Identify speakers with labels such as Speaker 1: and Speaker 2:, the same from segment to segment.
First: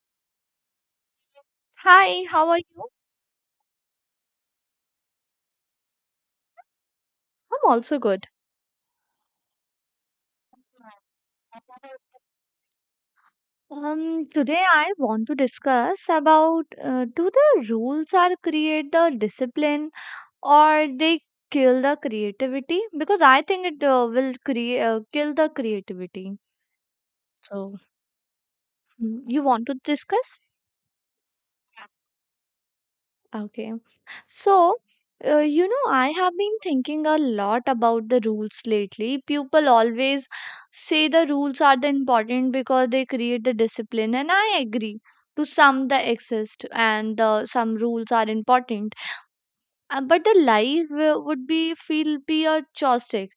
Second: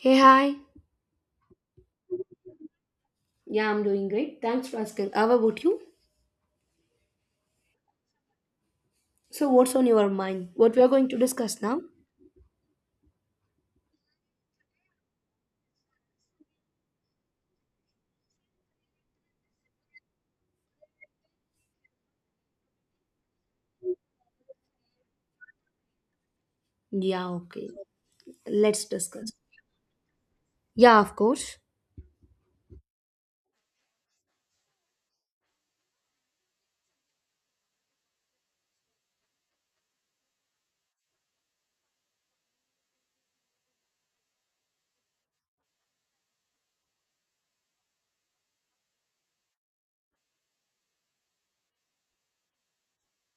Speaker 1: Hey, hi.
Speaker 2: Hi, how are you?
Speaker 1: Yeah, I'm doing great. Thanks for asking. How about you?
Speaker 2: I'm also good.
Speaker 1: So, what's on your mind? What we are going to discuss now?
Speaker 2: Today I want to discuss about do the rules are create the discipline or they kill the creativity? Because I think it will create kill the creativity.
Speaker 1: Yeah, okay.
Speaker 2: So
Speaker 1: Let's discuss.
Speaker 2: you want to discuss?
Speaker 1: Yeah, of course.
Speaker 2: Okay. So, I have been thinking a lot about the rules lately. People always say the rules are the important because they create the discipline, and I agree. To some, the exist, and some rules are important. But the life would be feel be a joystick.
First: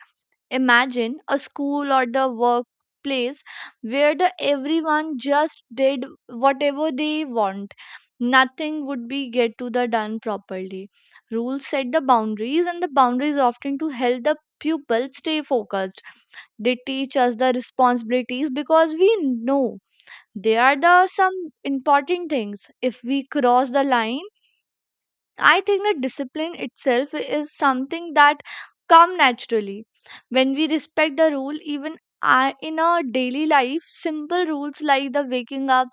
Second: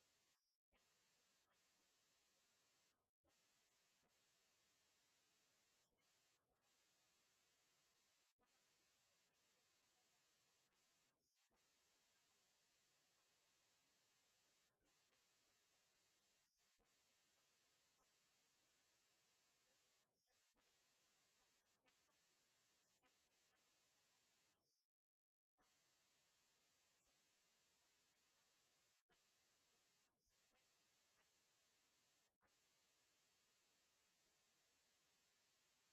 Speaker 2: Imagine a school or the workplace where the everyone just did whatever they want. Nothing would be get to the done properly. Rules set the boundaries, and the boundaries often to help the pupil stay focused. They teach us the responsibilities because we know they are the some important things. If we cross the line, I think that discipline itself is something that come naturally when we respect the rule, even in our daily life simple rules like the waking up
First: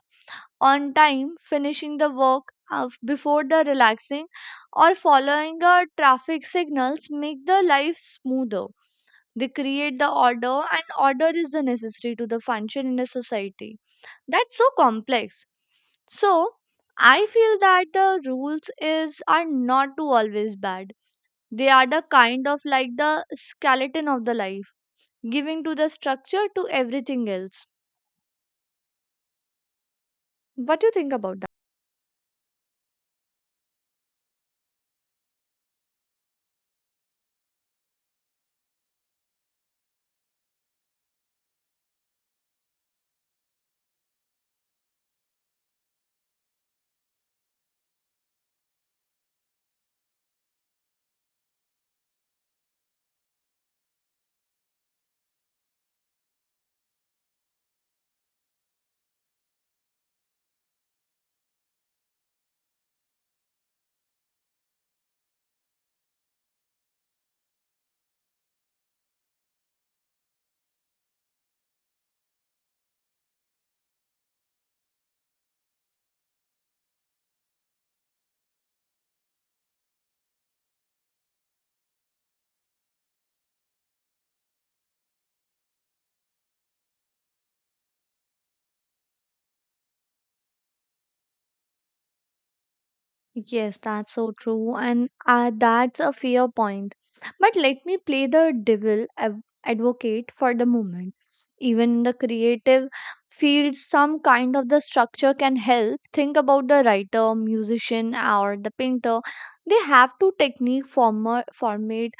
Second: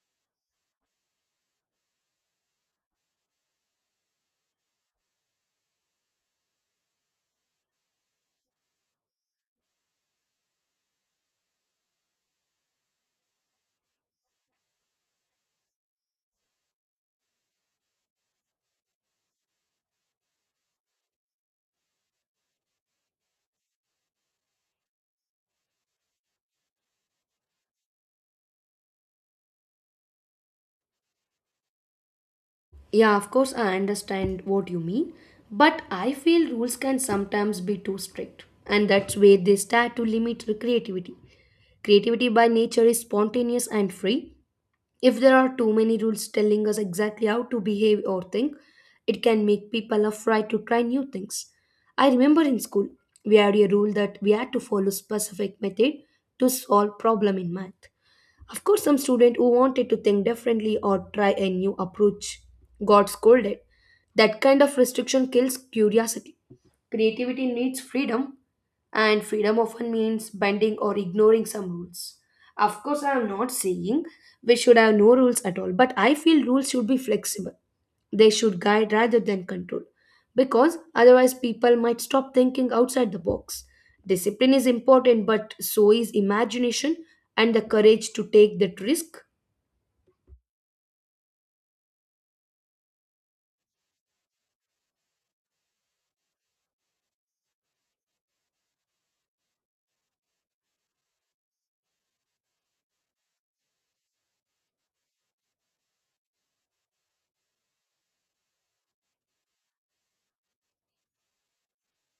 Speaker 2: on time, finishing the work before the relaxing or following the traffic signals make the life smoother. They create the order, and order is the necessary to the function in a society that's so complex. So I feel that the rules is are not to always bad. They are the kind of like the skeleton of the life, giving to the structure to everything else. What do you think about?
Speaker 1: Yeah, of course, I understand what you mean. But I feel rules can sometimes be too strict. And that's where they start to limit the creativity. Creativity by nature is spontaneous and free, if there are too many rules telling us exactly how to behave or think, it can make people afraid to try new things. I remember in school, we had a rule that we had to follow specific method to solve problem in math. Of course, some student who wanted to think differently or try a new approach got scolded. That kind of restriction kills curiosity. Creativity needs freedom, and freedom often means bending or ignoring some rules. Of course, I am not saying we should have no rules at all, but I feel rules should be flexible. They should guide rather than control, because otherwise people might stop thinking outside the box. Discipline is important, but so is imagination and the courage to take that risk.
Speaker 2: Yes, that's so true, and that's a fair point. But let me play the devil advocate for the moment. Even in the creative field, some kind of the structure can help. Think about the writer, musician, or the painter. They have to technique, former, format,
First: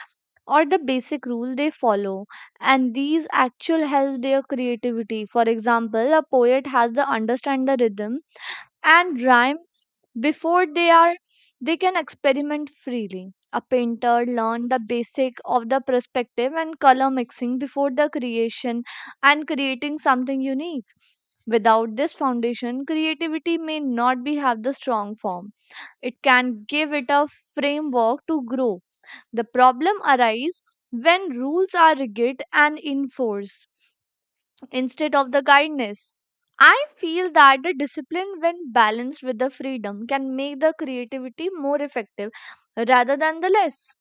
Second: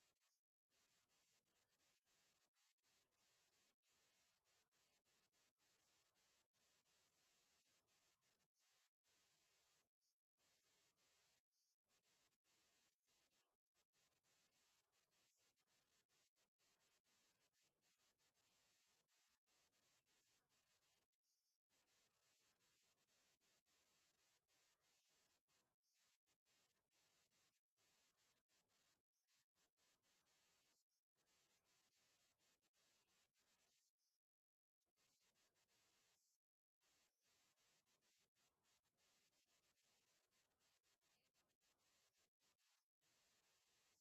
Speaker 2: or the basic rule they follow, and these actual help their creativity. For example, a poet has to understand the rhythm and rhyme before they can experiment freely. A painter learned the basic of the perspective and color mixing before the creation and creating something unique. Without this foundation, creativity may not be have the strong form. It can give it a framework to grow. The problem arises when rules are rigid and enforced instead of the guidance. I feel that the discipline, when balanced with the freedom, can make the creativity more effective rather than the less.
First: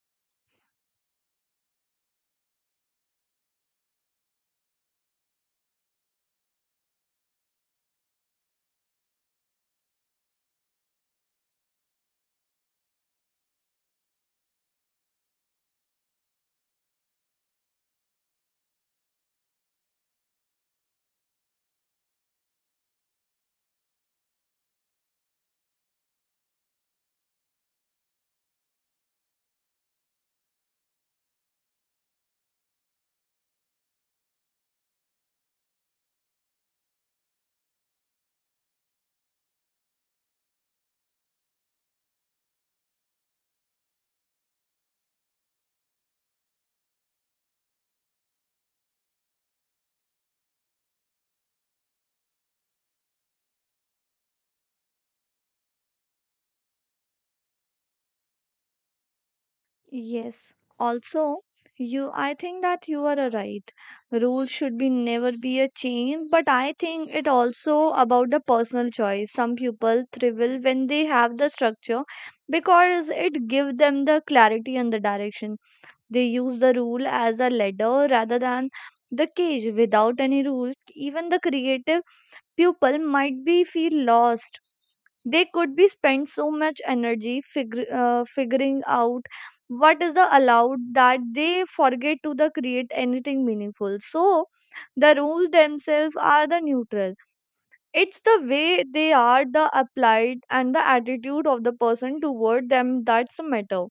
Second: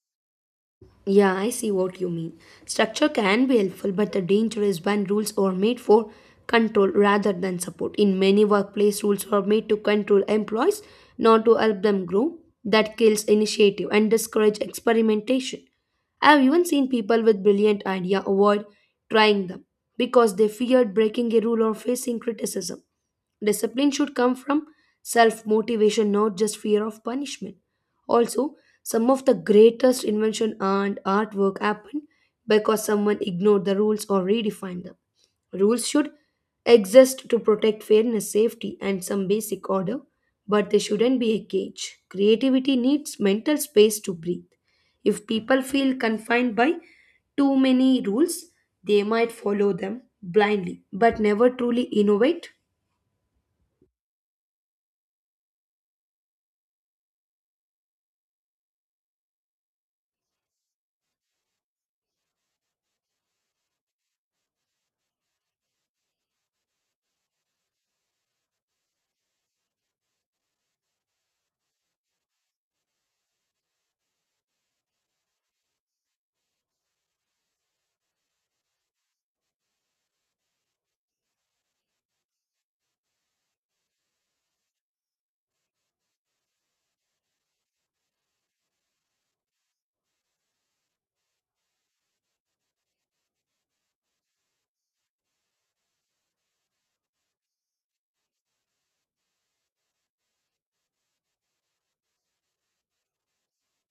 Speaker 1: Yeah, I see what you mean. Structure can be helpful, but the danger is when rules are made for control rather than support. In many workplace, rules are made to control employees, not to help them grow. That kills initiative and discourages experimentation. I have even seen people with brilliant idea avoid trying them because they feared breaking a rule or facing criticism. Discipline should come from self motivation, not just fear of punishment. Also, some of the greatest invention and artwork happened because someone ignored the rules or redefined them. Rules should exist to protect fairness, safety, and some basic order, but they shouldn't be a cage. Creativity needs mental space to breathe. If people feel confined by too many rules, they might follow them blindly but never truly innovate.
Speaker 2: Yes. Also, you I think that you are a right. Rules should be never be a chain, but I think it also about the personal choice. Some people thrive when they have the structure because it give them the clarity and the direction. They use the rule as a ladder rather than the cage. Without any rules, even the creative pupil might be feel lost. They could be spend so much energy figuring out what is the allowed that they forget to the create anything meaningful. So the rules themselves are the neutral. It's the way they are the applied and the attitude of the person toward them that's the matter.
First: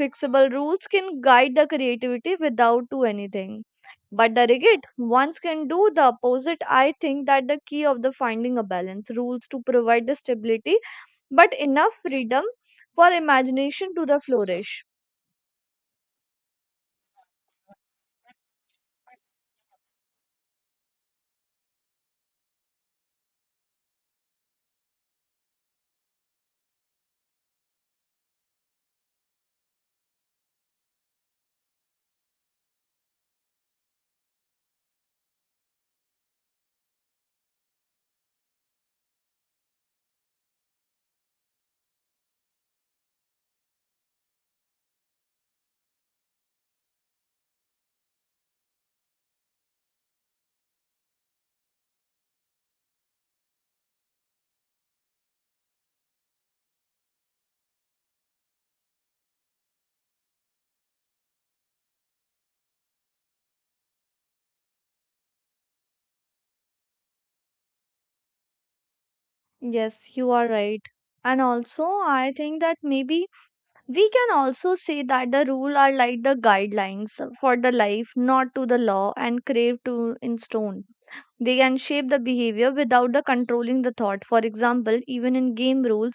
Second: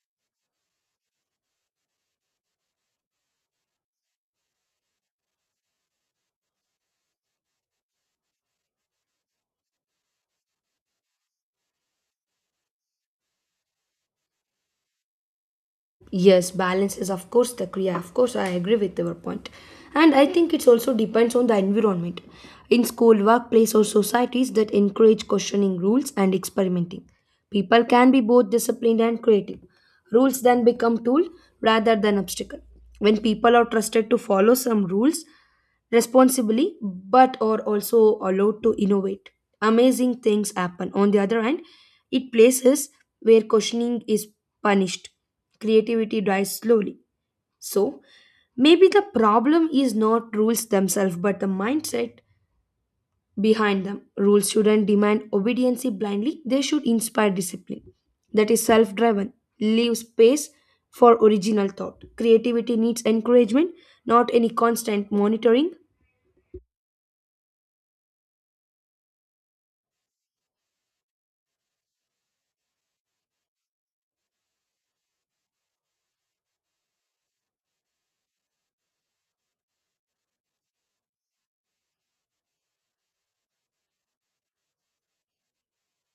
Speaker 2: Fixable rules can guide the creativity without to anything, but the rigid ones can do the opposite. I think that the key of the finding a balance rules to provide the stability, but enough freedom for imagination to the flourish.
Speaker 1: Yes, balance is of course the kriya. Of course, I agree with your point. And I think it also depends on the environment. In school, workplace, or societies that encourage questioning rules and experimenting, people can be both disciplined and creative. Rules then become tool rather than obstacle. When people are trusted to follow some rules responsibly but are also allowed to innovate, amazing things happen. On the other hand, it places where questioning is punished. Creativity dies slowly. So, maybe the problem is not rules themselves but the mindset behind them. Rules shouldn't demand obedience blindly, they should inspire discipline that is self driven. Leave space for original thought. Creativity needs encouragement, not any constant monitoring.
Speaker 2: Yes, you are right. And also, I think that maybe we can also say that the rule are like the guidelines for the life, not to the law and craved to in stone. They can shape the behavior without the controlling the thought. For example, even in game rules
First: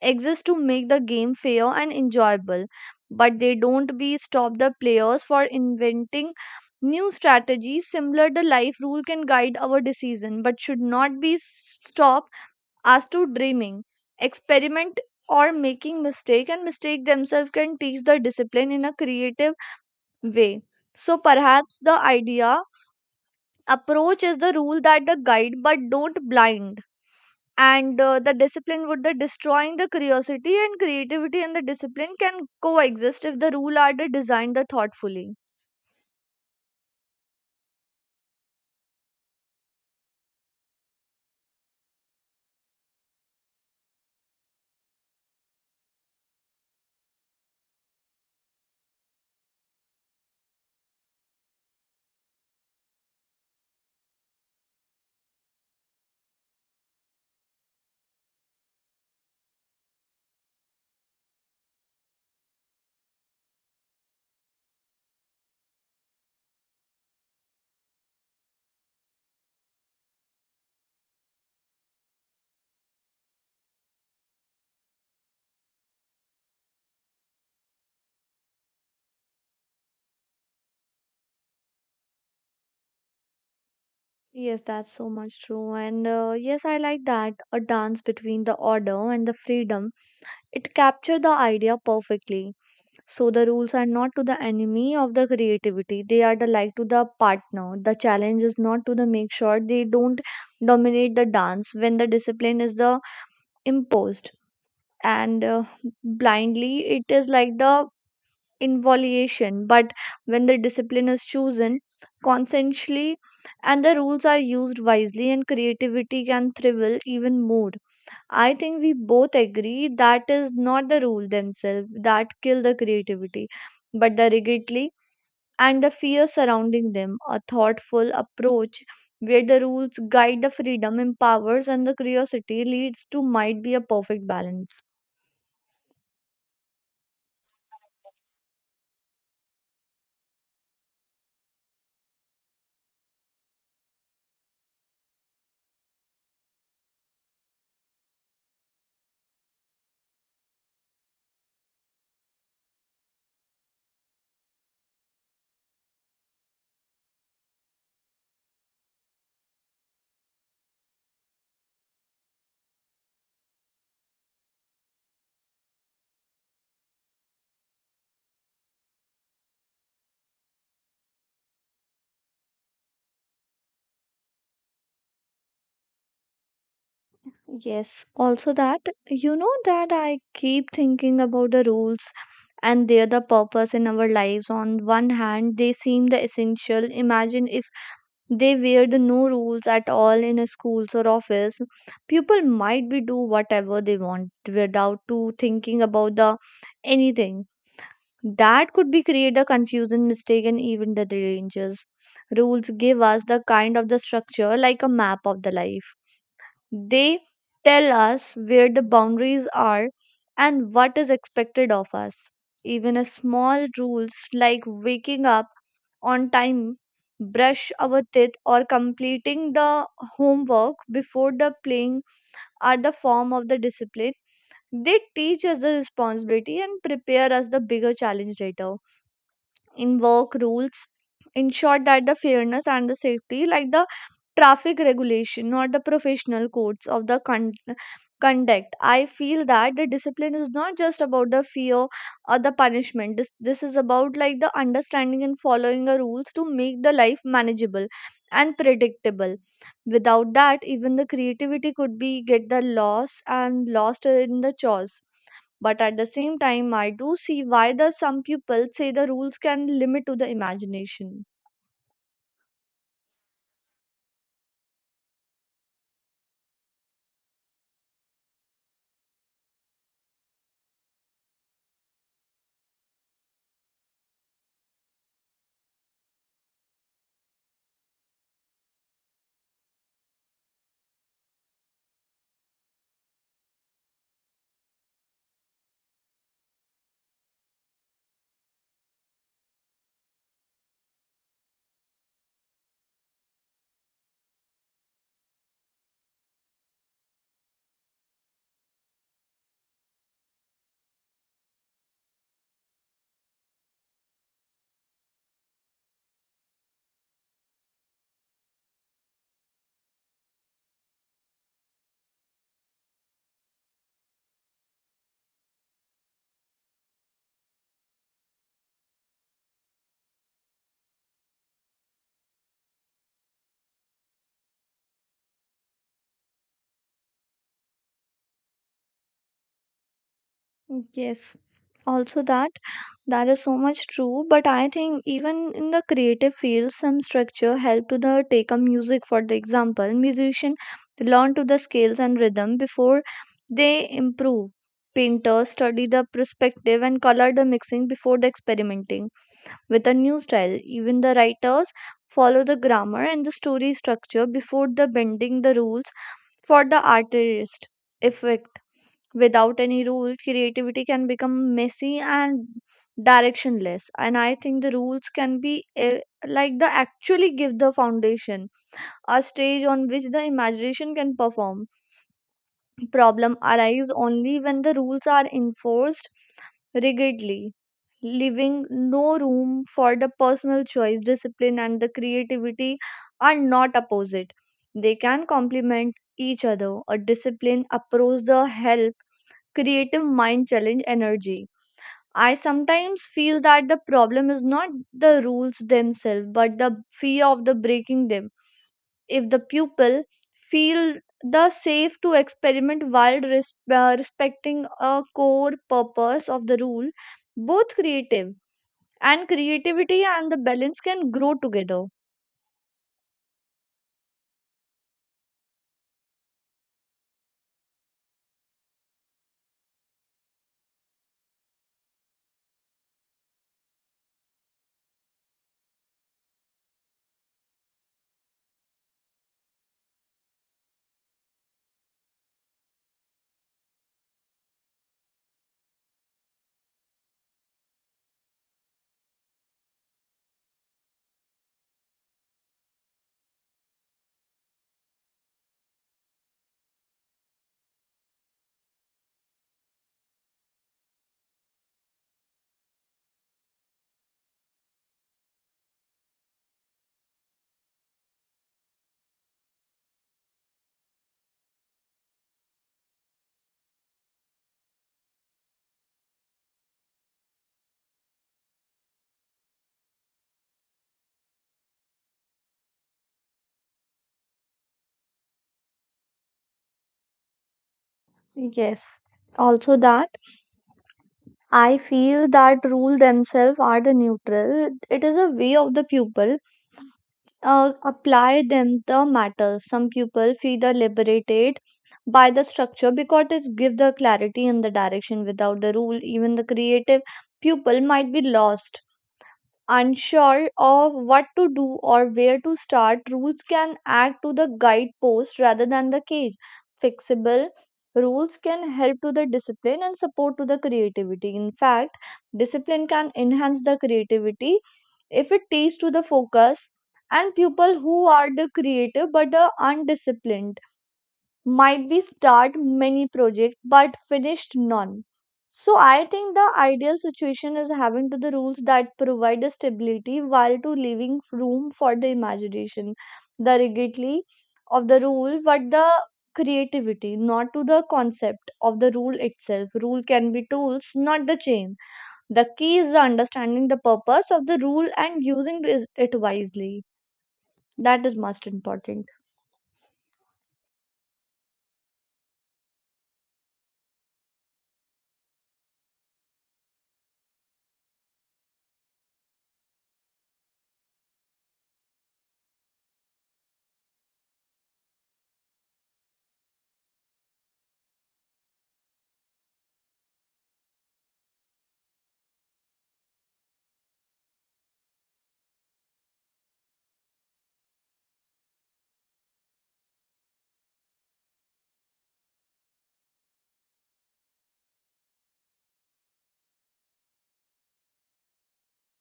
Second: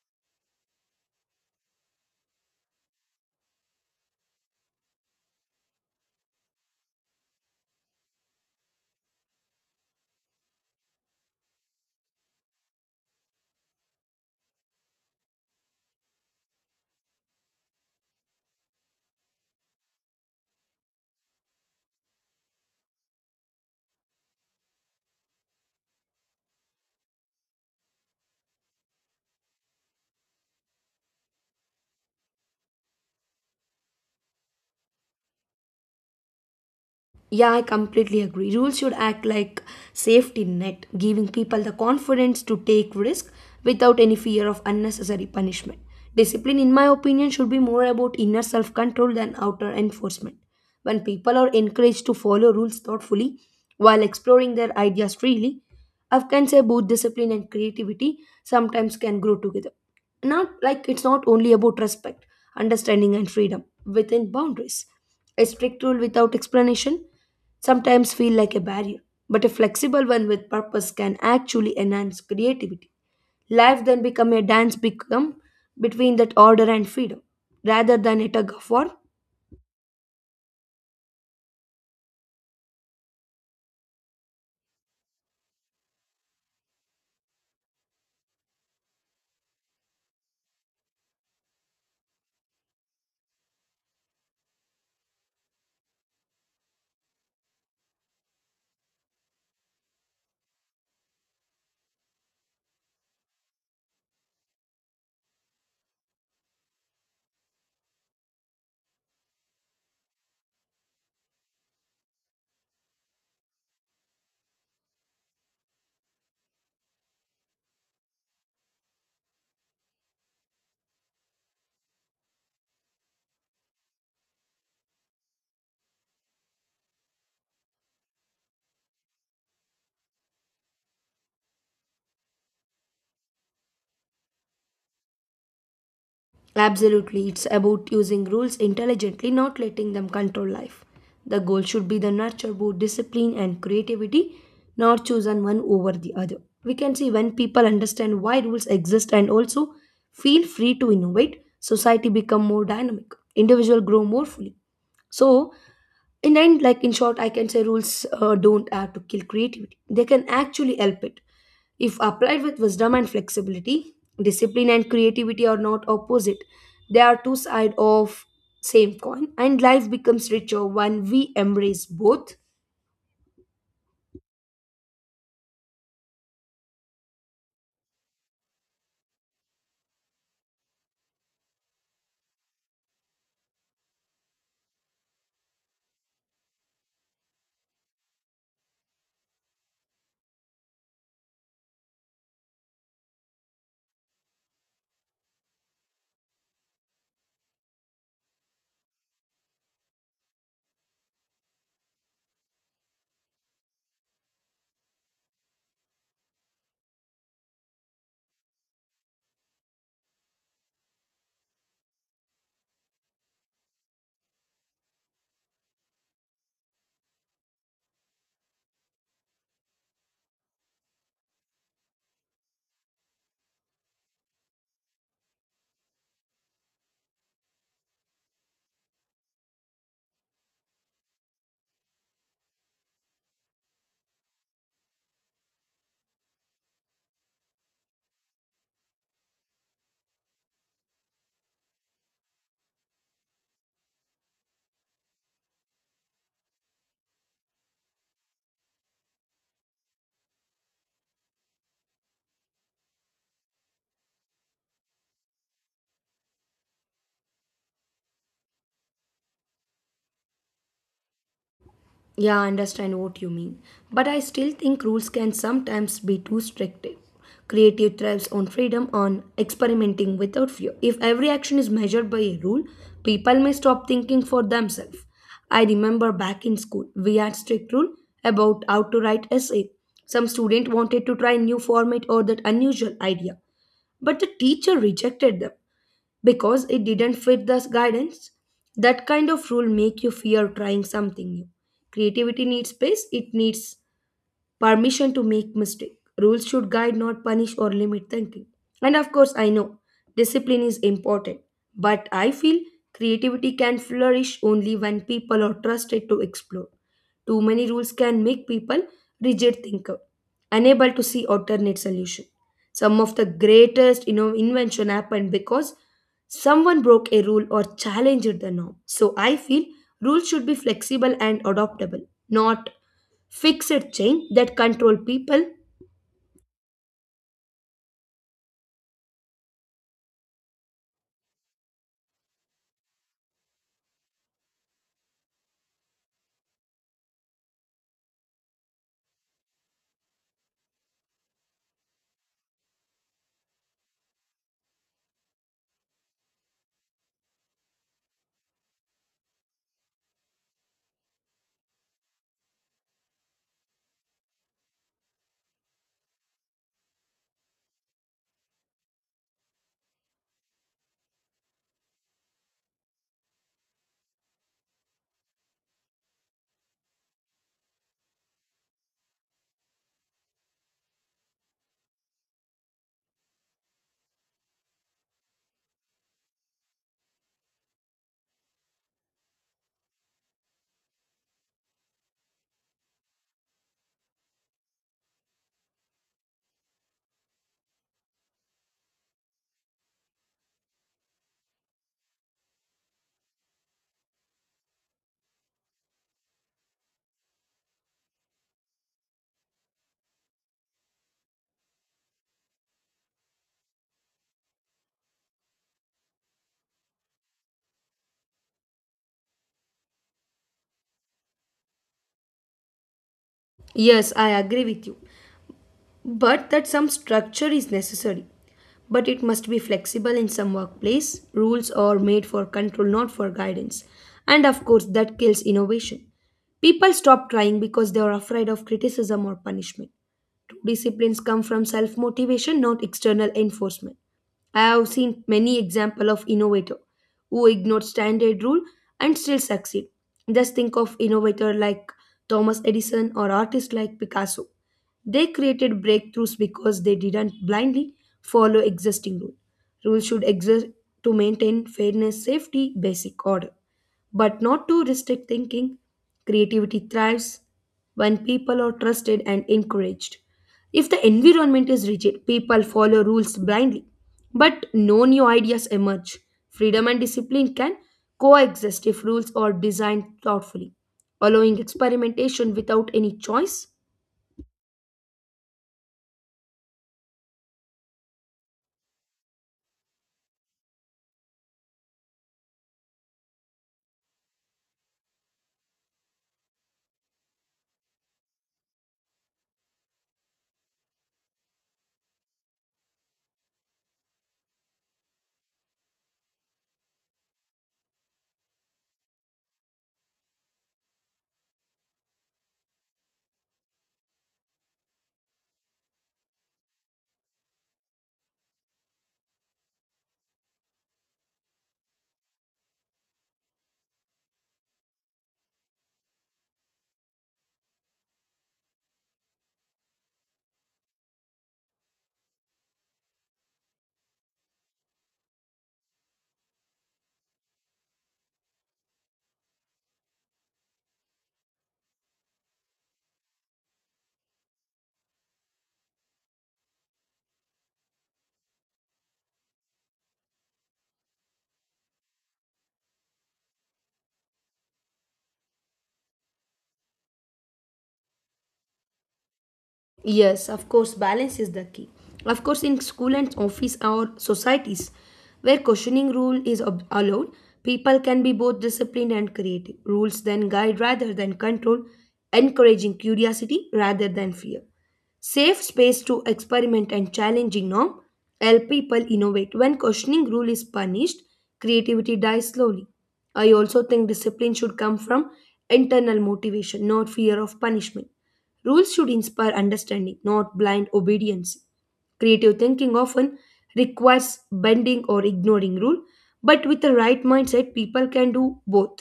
Speaker 2: exist to make the game fair and enjoyable, but they don't be stop the players for inventing new strategies. Similar, the life rule can guide our decision, but should not be stop us to dreaming, experiment, or making mistake. And mistake themselves can teach the discipline in a creative way. So perhaps the idea approach is the rule that the guide but don't blind, and the discipline would the destroying the curiosity, and creativity and the discipline can coexist if the rule are the designed the thoughtfully.
Speaker 1: Yeah, I completely agree. Rules should act like safety net, giving people the confidence to take risk without any fear of unnecessary punishment. Discipline, in my opinion, should be more about inner self-control than outer enforcement. When people are encouraged to follow rules thoughtfully while exploring their ideas freely, I can say both discipline and creativity sometimes can grow together. Not like it's not only about respect, understanding, and freedom within boundaries. A strict rule without explanation sometimes feel like a barrier, but a flexible one with purpose can actually enhance creativity. Life then become a dance become between that order and freedom, rather than a tug of war.
Speaker 2: Yes, that's so much true. And yes, I like that. A dance between the order and the freedom. It captured the idea perfectly. So the rules are not to the enemy of the creativity. They are the like to the partner. The challenge is not to the make sure they don't dominate the dance. When the discipline is the imposed and blindly, it is like the involution, but when the discipline is chosen conscientiously and the rules are used wisely, and creativity can thrive even more. I think we both agree that is not the rule themselves that kill the creativity, but the rigidly and the fear surrounding them. A thoughtful approach where the rules guide the freedom, empowers, and the curiosity leads to might be a perfect balance.
Speaker 1: Absolutely, it's about using rules intelligently, not letting them control life. The goal should be the nurture both discipline and creativity, not chosen one over the other. We can see when people understand why rules exist and also feel free to innovate, society become more dynamic, individual grow more fully. So, in end, like in short, I can say rules don't have to kill creativity. They can actually help it. If applied with wisdom and flexibility, discipline and creativity are not opposite. They are two sides of same coin, and life becomes richer when we embrace both.
Speaker 2: Yes, also that that I keep thinking about the rules and their the purpose in our lives. On one hand, they seem the essential. Imagine if they were the no rules at all in a schools or office. People might be do whatever they want without to thinking about the anything. That could be create the confusion, mistake, and even the dangers. Rules give us the kind of the structure like a map of the life. They tell us where the boundaries are and what is expected of us. Even a small rules like waking up on time, brush our teeth, or completing the homework before the playing are the form of the discipline. They teach us the responsibility and prepare us the bigger challenge later. In work rules ensure that the fairness and the safety like the traffic regulation, not the professional codes of the conduct. I feel that the discipline is not just about the fear or the punishment. This is about like the understanding and following the rules to make the life manageable and predictable. Without that, even the creativity could be get the loss and lost in the chores. But at the same time, I do see why the some people say the rules can limit to the imagination.
Speaker 1: Yeah, I understand what you mean. But I still think rules can sometimes be too strict. Creative thrives on freedom, on experimenting without fear. If every action is measured by a rule, people may stop thinking for themselves. I remember back in school, we had strict rule about how to write essay. Some student wanted to try new format or that unusual idea, but the teacher rejected them because it didn't fit the guidance. That kind of rule make you fear trying something new. Creativity needs space, it needs permission to make mistake. Rules should guide, not punish or limit thinking. And of course I know discipline is important, but I feel creativity can flourish only when people are trusted to explore. Too many rules can make people rigid thinker, unable to see alternate solution. Some of the greatest, you know, invention happened because someone broke a rule or challenged the norm. So I feel rules should be flexible and adaptable, not fixed chain that control people.
Speaker 2: Yes, also that that is so much true. But I think even in the creative field, some structure help to the take a music for the example. Musician learn to the scales and rhythm before they improve. Painters study the perspective and color the mixing before the experimenting with a new style. Even the writers follow the grammar and the story structure before the bending the rules for the artist effect. Without any rules, creativity can become messy and directionless. And I think the rules can be like the actually give the foundation, a stage on which the imagination can perform. Problem arise only when the rules are enforced rigidly, leaving no room for the personal choice. Discipline and the creativity are not opposite. They can complement each other. A disciplined approach the help creative mind challenge energy. I sometimes feel that the problem is not the rules themselves, but the fear of the breaking them. If the pupil feel the safe to experiment while respecting a core purpose of the rule, both creative and creativity and the balance can grow together.
Speaker 1: Yes, I agree with you, but that some structure is necessary, but it must be flexible. In some workplace rules are made for control, not for guidance, and of course that kills innovation. People stop trying because they are afraid of criticism or punishment. True disciplines come from self motivation, not external enforcement. I have seen many examples of innovators who ignored standard rule and still succeed. Just think of innovators like Thomas Edison or artists like Picasso. They created breakthroughs because they didn't blindly follow existing rules. Rules should exist to maintain fairness, safety, basic order, but not to restrict thinking. Creativity thrives when people are trusted and encouraged. If the environment is rigid, people follow rules blindly, but no new ideas emerge. Freedom and discipline can coexist if rules are designed thoughtfully, allowing experimentation without any choice.
Speaker 2: Yes, also that. I feel that rule themselves are the neutral. It is a way of the pupil apply them the matters. Some people feel the liberated by the structure because it give the clarity and the direction. Without the rule, even the creative pupil might be lost, unsure of what to do or where to start. Rules can act to the guidepost rather than the cage. Fixable rules can help to the discipline and support to the creativity. In fact, discipline can enhance the creativity if it teaches to the focus, and people who are the creative but the undisciplined might be start many project but finished none. So I think the ideal situation is having to the rules that provide the stability while to leaving room for the imagination. The rigidity of the rule but the creativity, not to the concept of the rule itself. Rule can be tools, not the chain. The key is the understanding the purpose of the rule and using it wisely. That is most important.
Speaker 1: Yes, of course, balance is the key. Of course, in school and office or societies where questioning rule is allowed, people can be both disciplined and creative. Rules then guide rather than control, encouraging curiosity rather than fear. Safe space to experiment and challenging norm help people innovate. When questioning rule is punished, creativity dies slowly. I also think discipline should come from internal motivation, not fear of punishment. Rules should inspire understanding, not blind obedience. Creative thinking often requires bending or ignoring rule, but with the right mindset, people can do both.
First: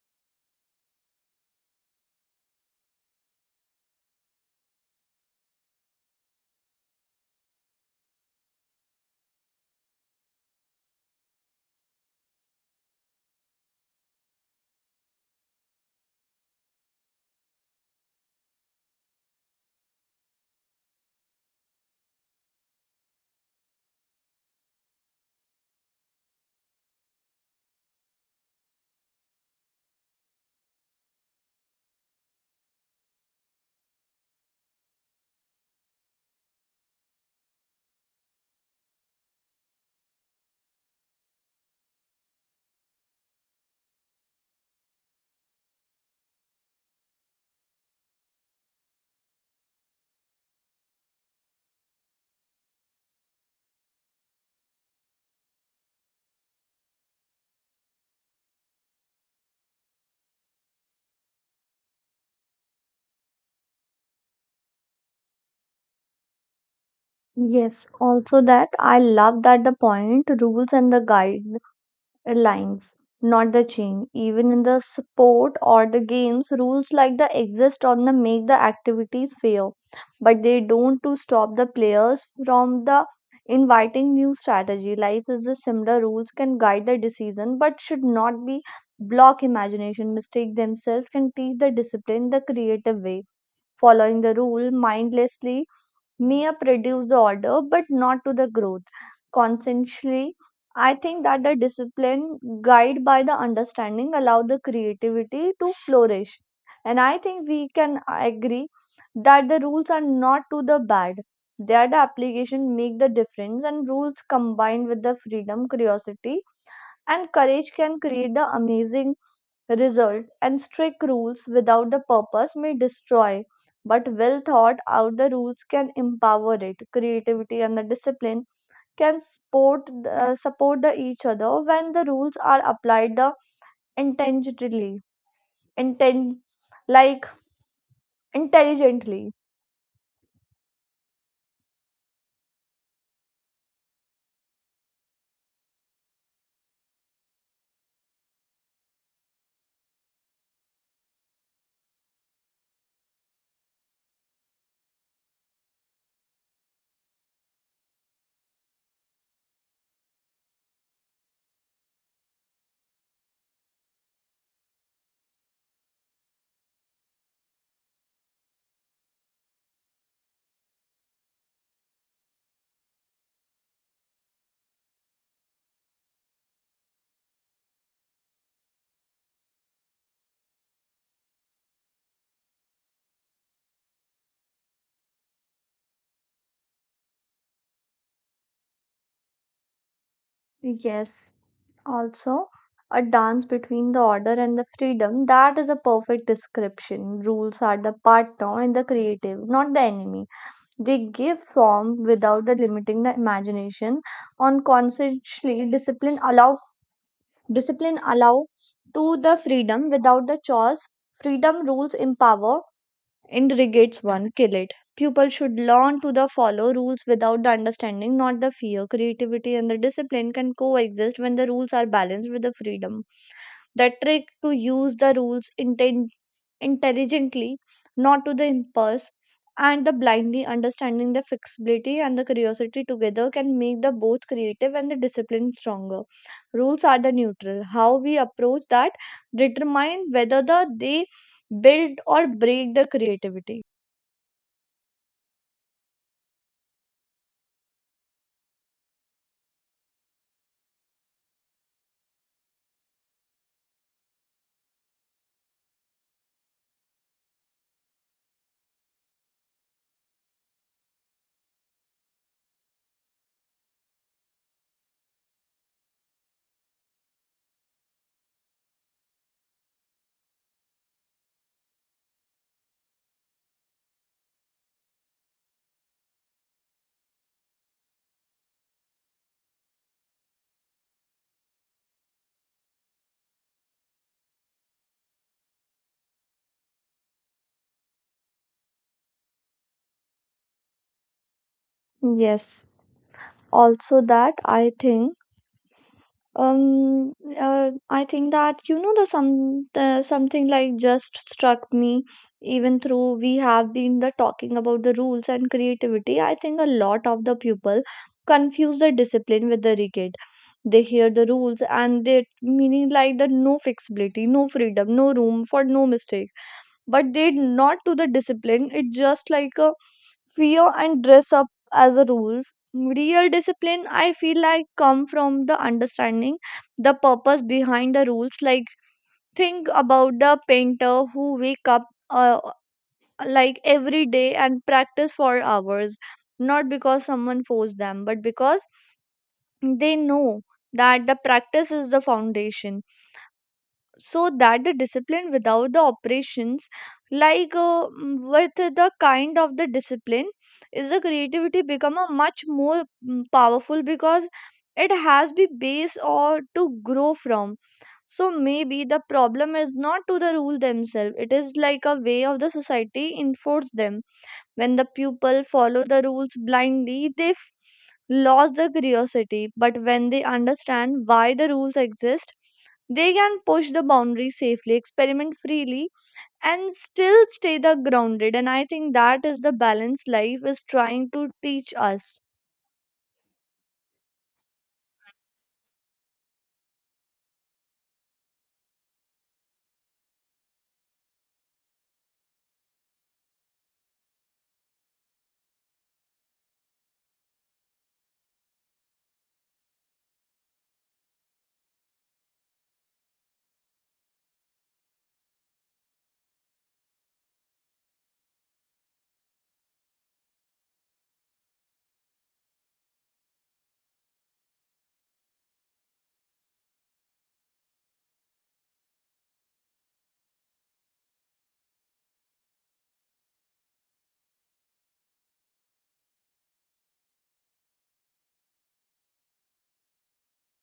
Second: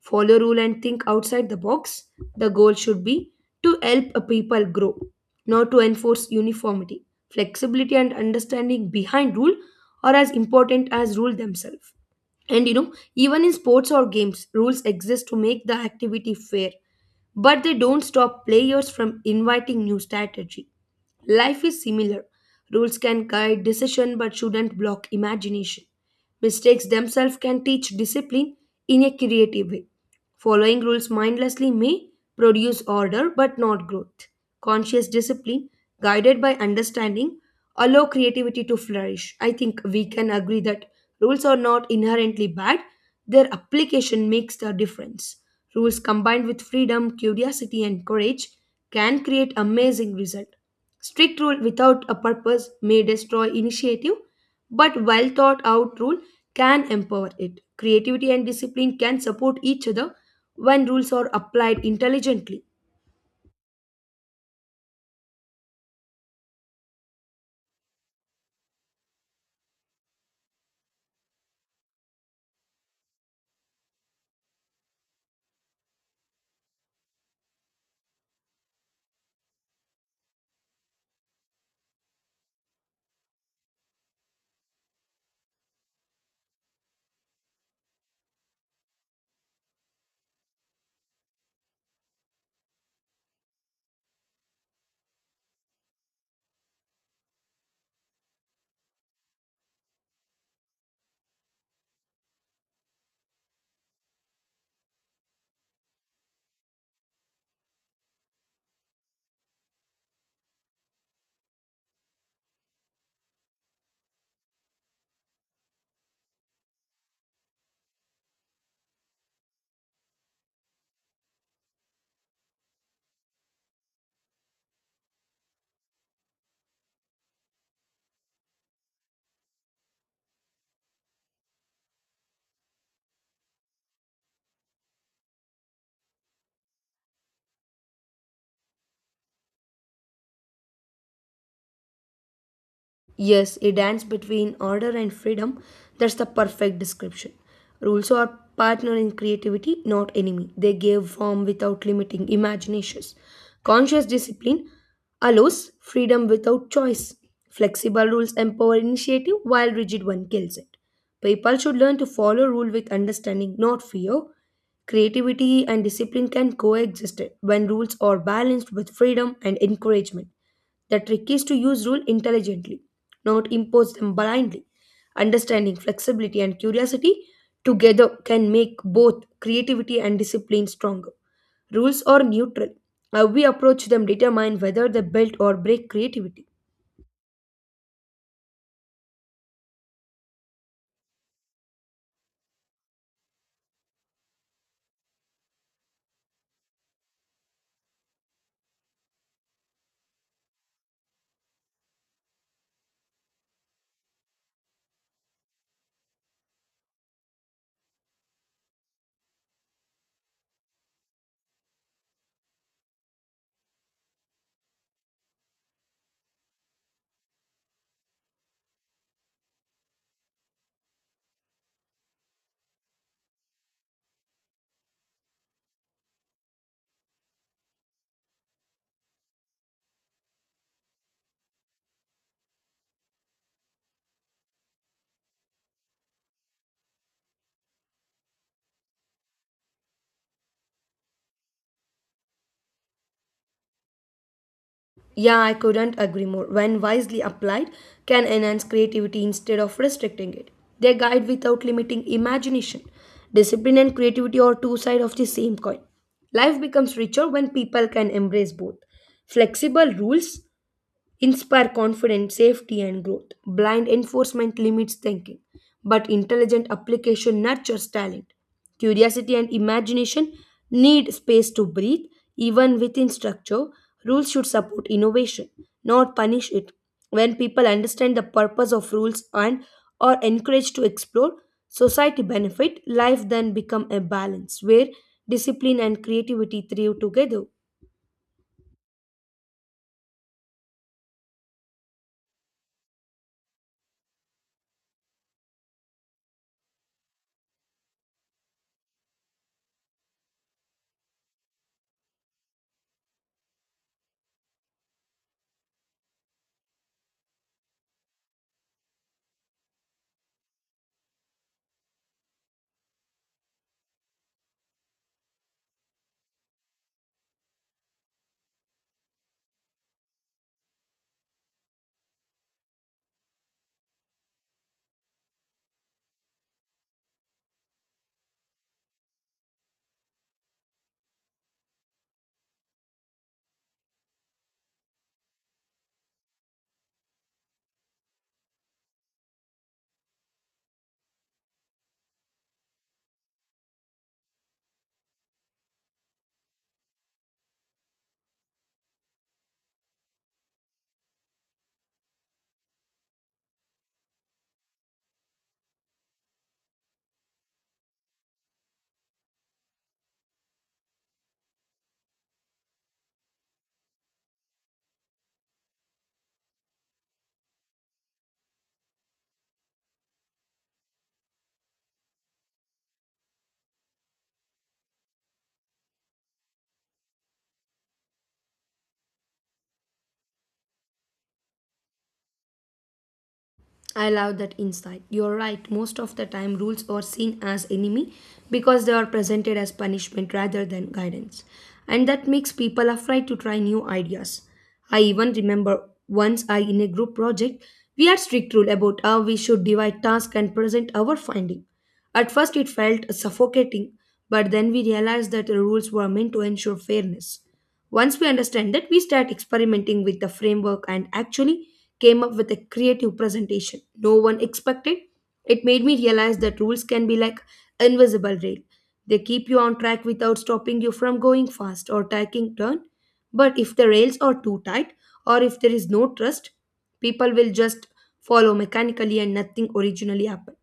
Speaker 1: Follow rule and think outside the box. The goal should be to help a people grow, not to enforce uniformity. Flexibility and understanding behind rule are as important as rule themselves. And you know, even in sports or games, rules exist to make the activity fair, but they don't stop players from inviting new strategy. Life is similar. Rules can guide decision but shouldn't block imagination. Mistakes themselves can teach discipline in a creative way. Following rules mindlessly may produce order but not growth. Conscious discipline, guided by understanding, allow creativity to flourish. I think we can agree that rules are not inherently bad, their application makes the difference. Rules combined with freedom, curiosity, and courage can create amazing results. Strict rule without a purpose may destroy initiative, but well thought out rule can empower it. Creativity and discipline can support each other when rules are applied intelligently.
Speaker 2: Yes, also that I love that the point rules and the guide lines, not the chain. Even in the sport or the games, rules like the exist on the make the activities fair, but they don't to stop the players from the inviting new strategy. Life is the similar. Rules can guide the decision, but should not be block imagination. Mistake themselves can teach the discipline the creative way. Following the rule mindlessly may produce the order, but not to the growth. Consciously, I think that the discipline guided by the understanding allow the creativity to flourish. And I think we can agree that the rules are not to the bad. They are the application make the difference and rules combined with the freedom, curiosity and courage can create the amazing result and strict rules without the purpose may destroy. But well thought out the rules can empower it. Creativity and the discipline can support the each other when the rules are applied intentionally inten- like intelligently.
Speaker 1: Yes, a dance between order and freedom. That's the perfect description. Rules are partner in creativity, not enemy. They give form without limiting imaginations. Conscious discipline allows freedom without choice. Flexible rules empower initiative, while rigid one kills it. People should learn to follow rule with understanding, not fear. Creativity and discipline can coexist when rules are balanced with freedom and encouragement. The trick is to use rules intelligently, not impose them blindly. Understanding flexibility and curiosity together can make both creativity and discipline stronger. Rules are neutral. How we approach them determine whether they build or break creativity.
Speaker 2: Yes, also a dance between the order and the freedom, that is a perfect description. Rules are the partner and the creative, not the enemy. They give form without the limiting the imagination. On consciously discipline allow to the freedom without the choice. Freedom rules empower. Integrates one kill it. Pupils should learn to the follow rules without the understanding, not the fear. Creativity and the discipline can coexist when the rules are balanced with the freedom. The trick to use the rules intelligently, not to the impulse, and the blindly understanding the flexibility and the curiosity together can make the both creative and the discipline stronger. Rules are the neutral. How we approach that determine whether they build or break the creativity.
Speaker 1: Yeah, I couldn't agree more. When wisely applied, can enhance creativity instead of restricting it. They guide without limiting imagination. Discipline and creativity are two sides of the same coin. Life becomes richer when people can embrace both. Flexible rules inspire confidence, safety, and growth. Blind enforcement limits thinking, but intelligent application nurtures talent. Curiosity and imagination need space to breathe, even within structure. Rules should support innovation, not punish it. When people understand the purpose of rules and are encouraged to explore, society benefit, life then become a balance where discipline and creativity thrive together.
Speaker 2: Yes. Also that um I think that something like just struck me. Even through we have been the talking about the rules and creativity, I think a lot of the people confuse the discipline with the rigid. They hear the rules and they meaning like the no flexibility, no freedom, no room for no mistake, but they not to the discipline, it's just like a fear and dress up as a rule. Real discipline, I feel like, come from the understanding the purpose behind the rules. Like think about the painter who wake up uh, like every day and practice for hours, not because someone forced them but because they know that the practice is the foundation. So that the discipline without the operations, like with the kind of the discipline, is the creativity become a much more powerful, because it has be base or to grow from. So maybe the problem is not to the rule themselves, it is like a way of the society enforce them. When the pupil follow the rules blindly, they lose the curiosity. But when they understand why the rules exist, they can push the boundaries safely, experiment freely, and still stay the grounded. And I think that is the balance life is trying to teach us.
Speaker 1: I love that insight. You're right. Most of the time, rules are seen as enemy because they are presented as punishment rather than guidance. And that makes people afraid to try new ideas. I even remember once I in a group project, we had strict rule about how we should divide task and present our finding. At first it felt suffocating, but then we realized that the rules were meant to ensure fairness. Once we understand that, we start experimenting with the framework and actually came up with a creative presentation no one expected. It made me realize that rules can be like invisible rail. They keep you on track without stopping you from going fast or taking turn. But if the rails are too tight or if there is no trust, people will just follow mechanically and nothing originally happen.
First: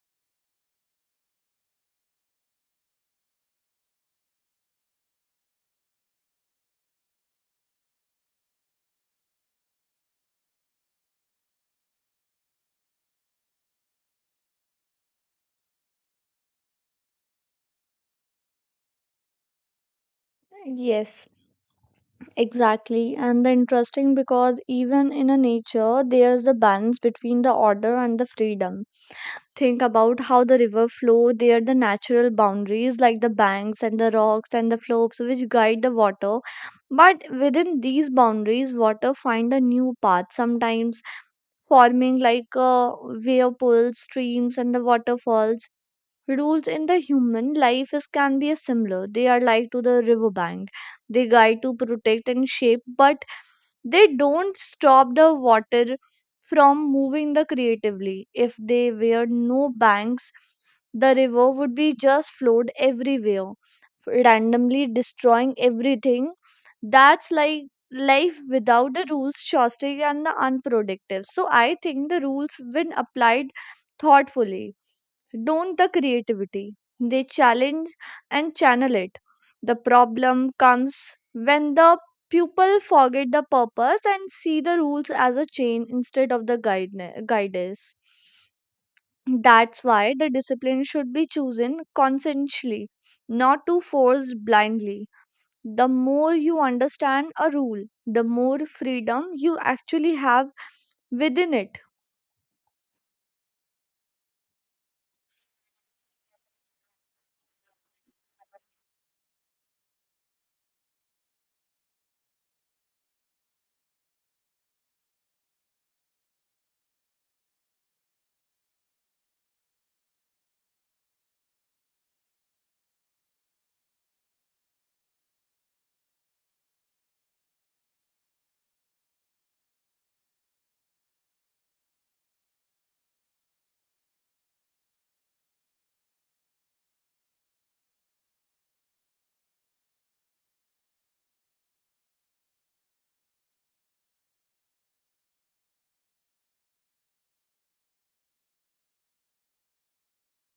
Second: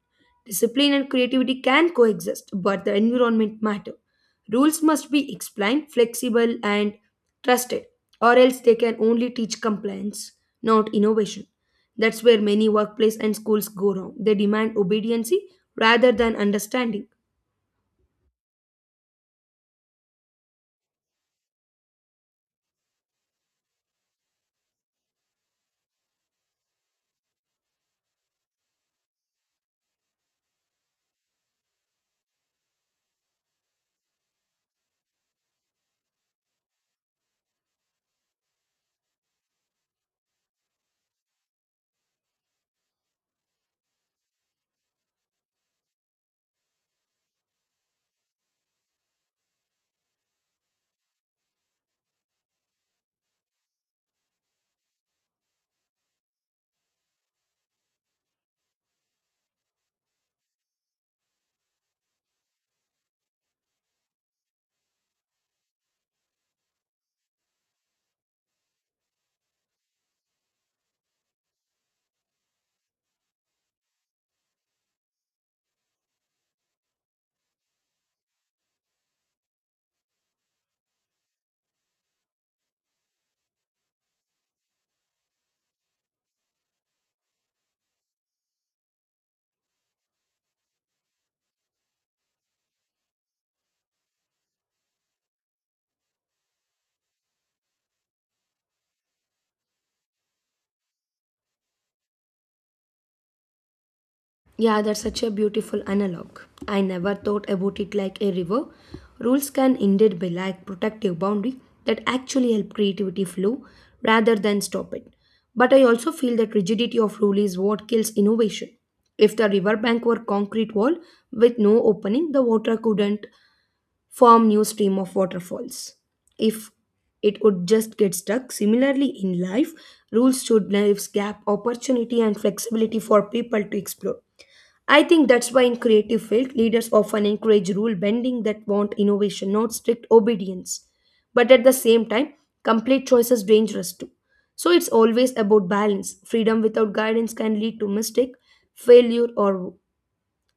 Speaker 1: Discipline and creativity can coexist, but the environment matter. Rules must be explained, flexible and trusted, or else they can only teach compliance, not innovation. That's where many workplace and schools go wrong. They demand obedience rather than understanding.
Speaker 2: Yes, exactly. And the interesting because even in a nature, there's a balance between the order and the freedom. Think about how the river flow there, the natural boundaries like the banks and the rocks and the slopes which guide the water, but within these boundaries water find a new path, sometimes forming like wave pools, streams and the waterfalls. Rules in the human life is can be a similar. They are like to the riverbank. They guide to protect and shape, but they don't stop the water from moving the creatively. If they were no banks, the river would be just flowed everywhere, randomly destroying everything. That's like life without the rules, chaotic and the unproductive. So I think the rules when applied thoughtfully don't the creativity, they challenge and channel it. The problem comes when the pupil forget the purpose and see the rules as a chain instead of the guide guidance. That's why the discipline should be chosen conscientiously, not to force blindly. The more you understand a rule, the more freedom you actually have within it.
Speaker 1: Yeah, that's such a beautiful analog. I never thought about it like a river. Rules can indeed be like protective boundary that actually help creativity flow rather than stop it. But I also feel that rigidity of rule is what kills innovation. If the riverbank were concrete wall with no opening, the water couldn't form new stream of waterfalls. If it would just get stuck, similarly in life rules should leave gap opportunity and flexibility for people to explore. I think that's why in creative field leaders often encourage rule bending that want innovation, not strict obedience. But at the same time complete choice is dangerous too, so it's always about balance. Freedom without guidance can lead to mistake, failure, or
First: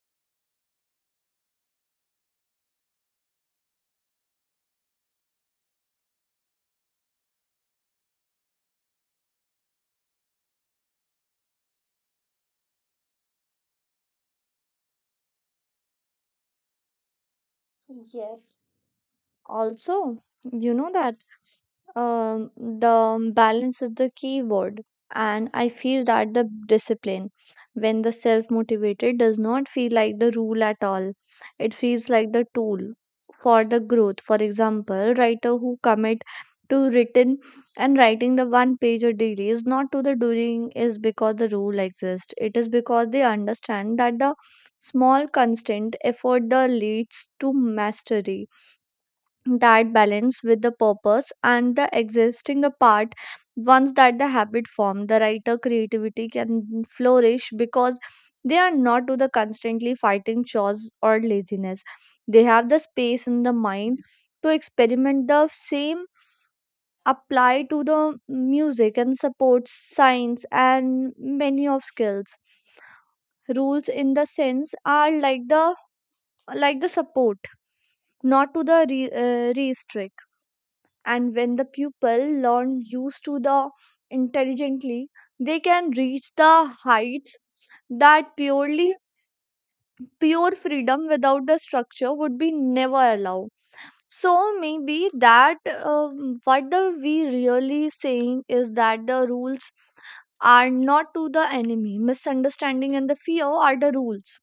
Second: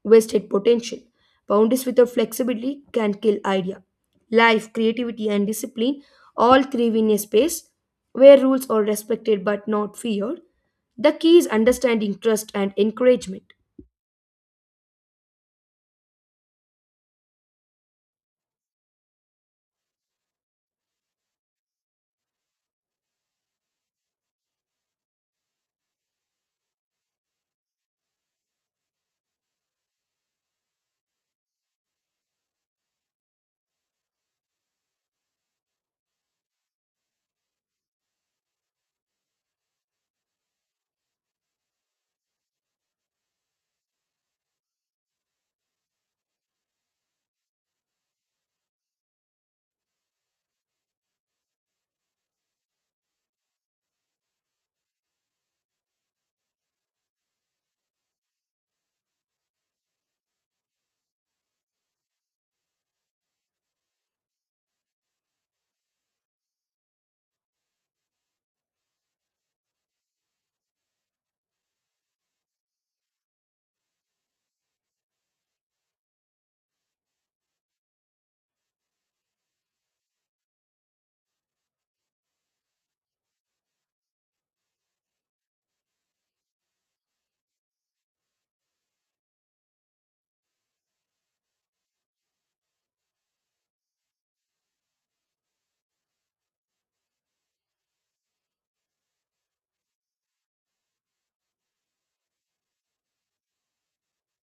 Speaker 1: wasted potential. Boundaries without flexibility can kill idea. Life, creativity, and discipline all thrive in a space where rules are respected but not feared. The key is understanding trust and encouragement.
Speaker 2: Yes. Also, you know that the balance is the key word. And I feel that the discipline, when the self motivated, does not feel like the rule at all. It feels like the tool for the growth. For example, writer who commit to written and writing the one page a daily is not to the doing is because the rule exists. It is because they understand that the small constant effort the leads to mastery, that balance with the purpose and the existing a part. Once that the habit formed, the writer creativity can flourish because they are not to the constantly fighting chores or laziness. They have the space in the mind to experiment. The same apply to the music and support science and many of skills. Rules in the sense are like the support, not to the restrict. And when the pupil learn used to the intelligently, they can reach the heights that pure freedom without the structure would be never allow. So maybe that what the we really saying is that the rules are not to the enemy, misunderstanding and the fear are the rules.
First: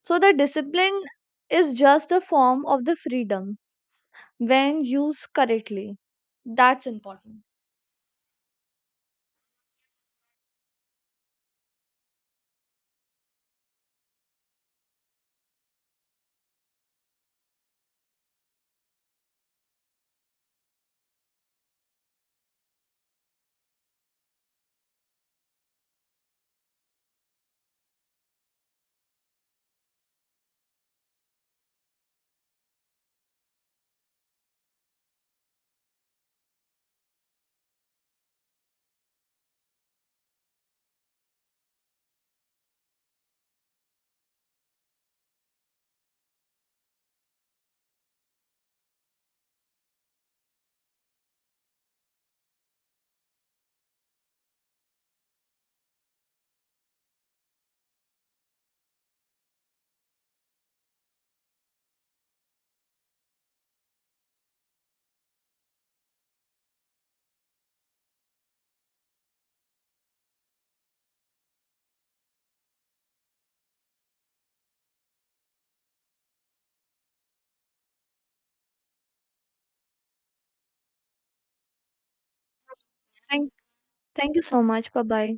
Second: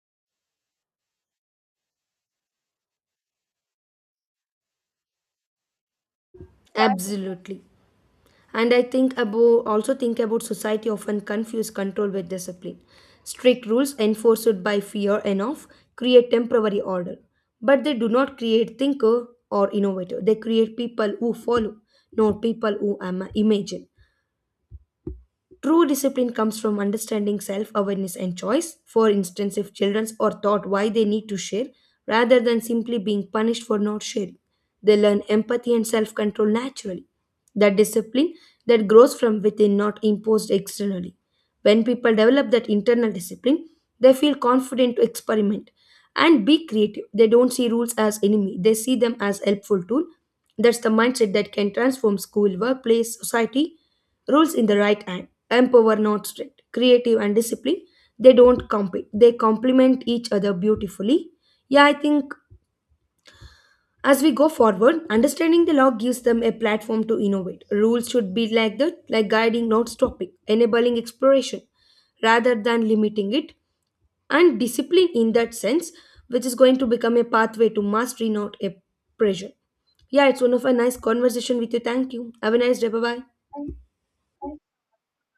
Speaker 2: So the discipline is just a form of the freedom when used correctly. That's important.
Speaker 1: Absolutely. And I think about also think about society often confuse control with discipline. Strict rules enforced by fear enough create temporary order, but they do not create thinker or innovator. They create people who follow, not people who imagine. True discipline comes from understanding self awareness and choice. For instance, if children are taught why they need to share rather than simply being punished for not sharing, they learn empathy and self control naturally. That discipline that grows from within, not imposed externally. When people develop that internal discipline, they feel confident to experiment and be creative. They don't see rules as enemy, they see them as helpful tool. That's the mindset that can transform school, workplace, society. Rules in the right hand, empower not strict, creative and discipline, they don't compete. They complement each other beautifully. Yeah, I think as we go forward, understanding the law gives them a platform to innovate. Rules should be like that, like guiding, not stopping, enabling exploration rather than limiting it, and discipline in that sense, which is going to become a pathway to mastery, not a pressure. Yeah, it's one of a nice conversation with you. Thank you. Have a nice day. Bye
Speaker 2: Thank
Speaker 1: bye.
Speaker 2: thank you so much. Bye bye.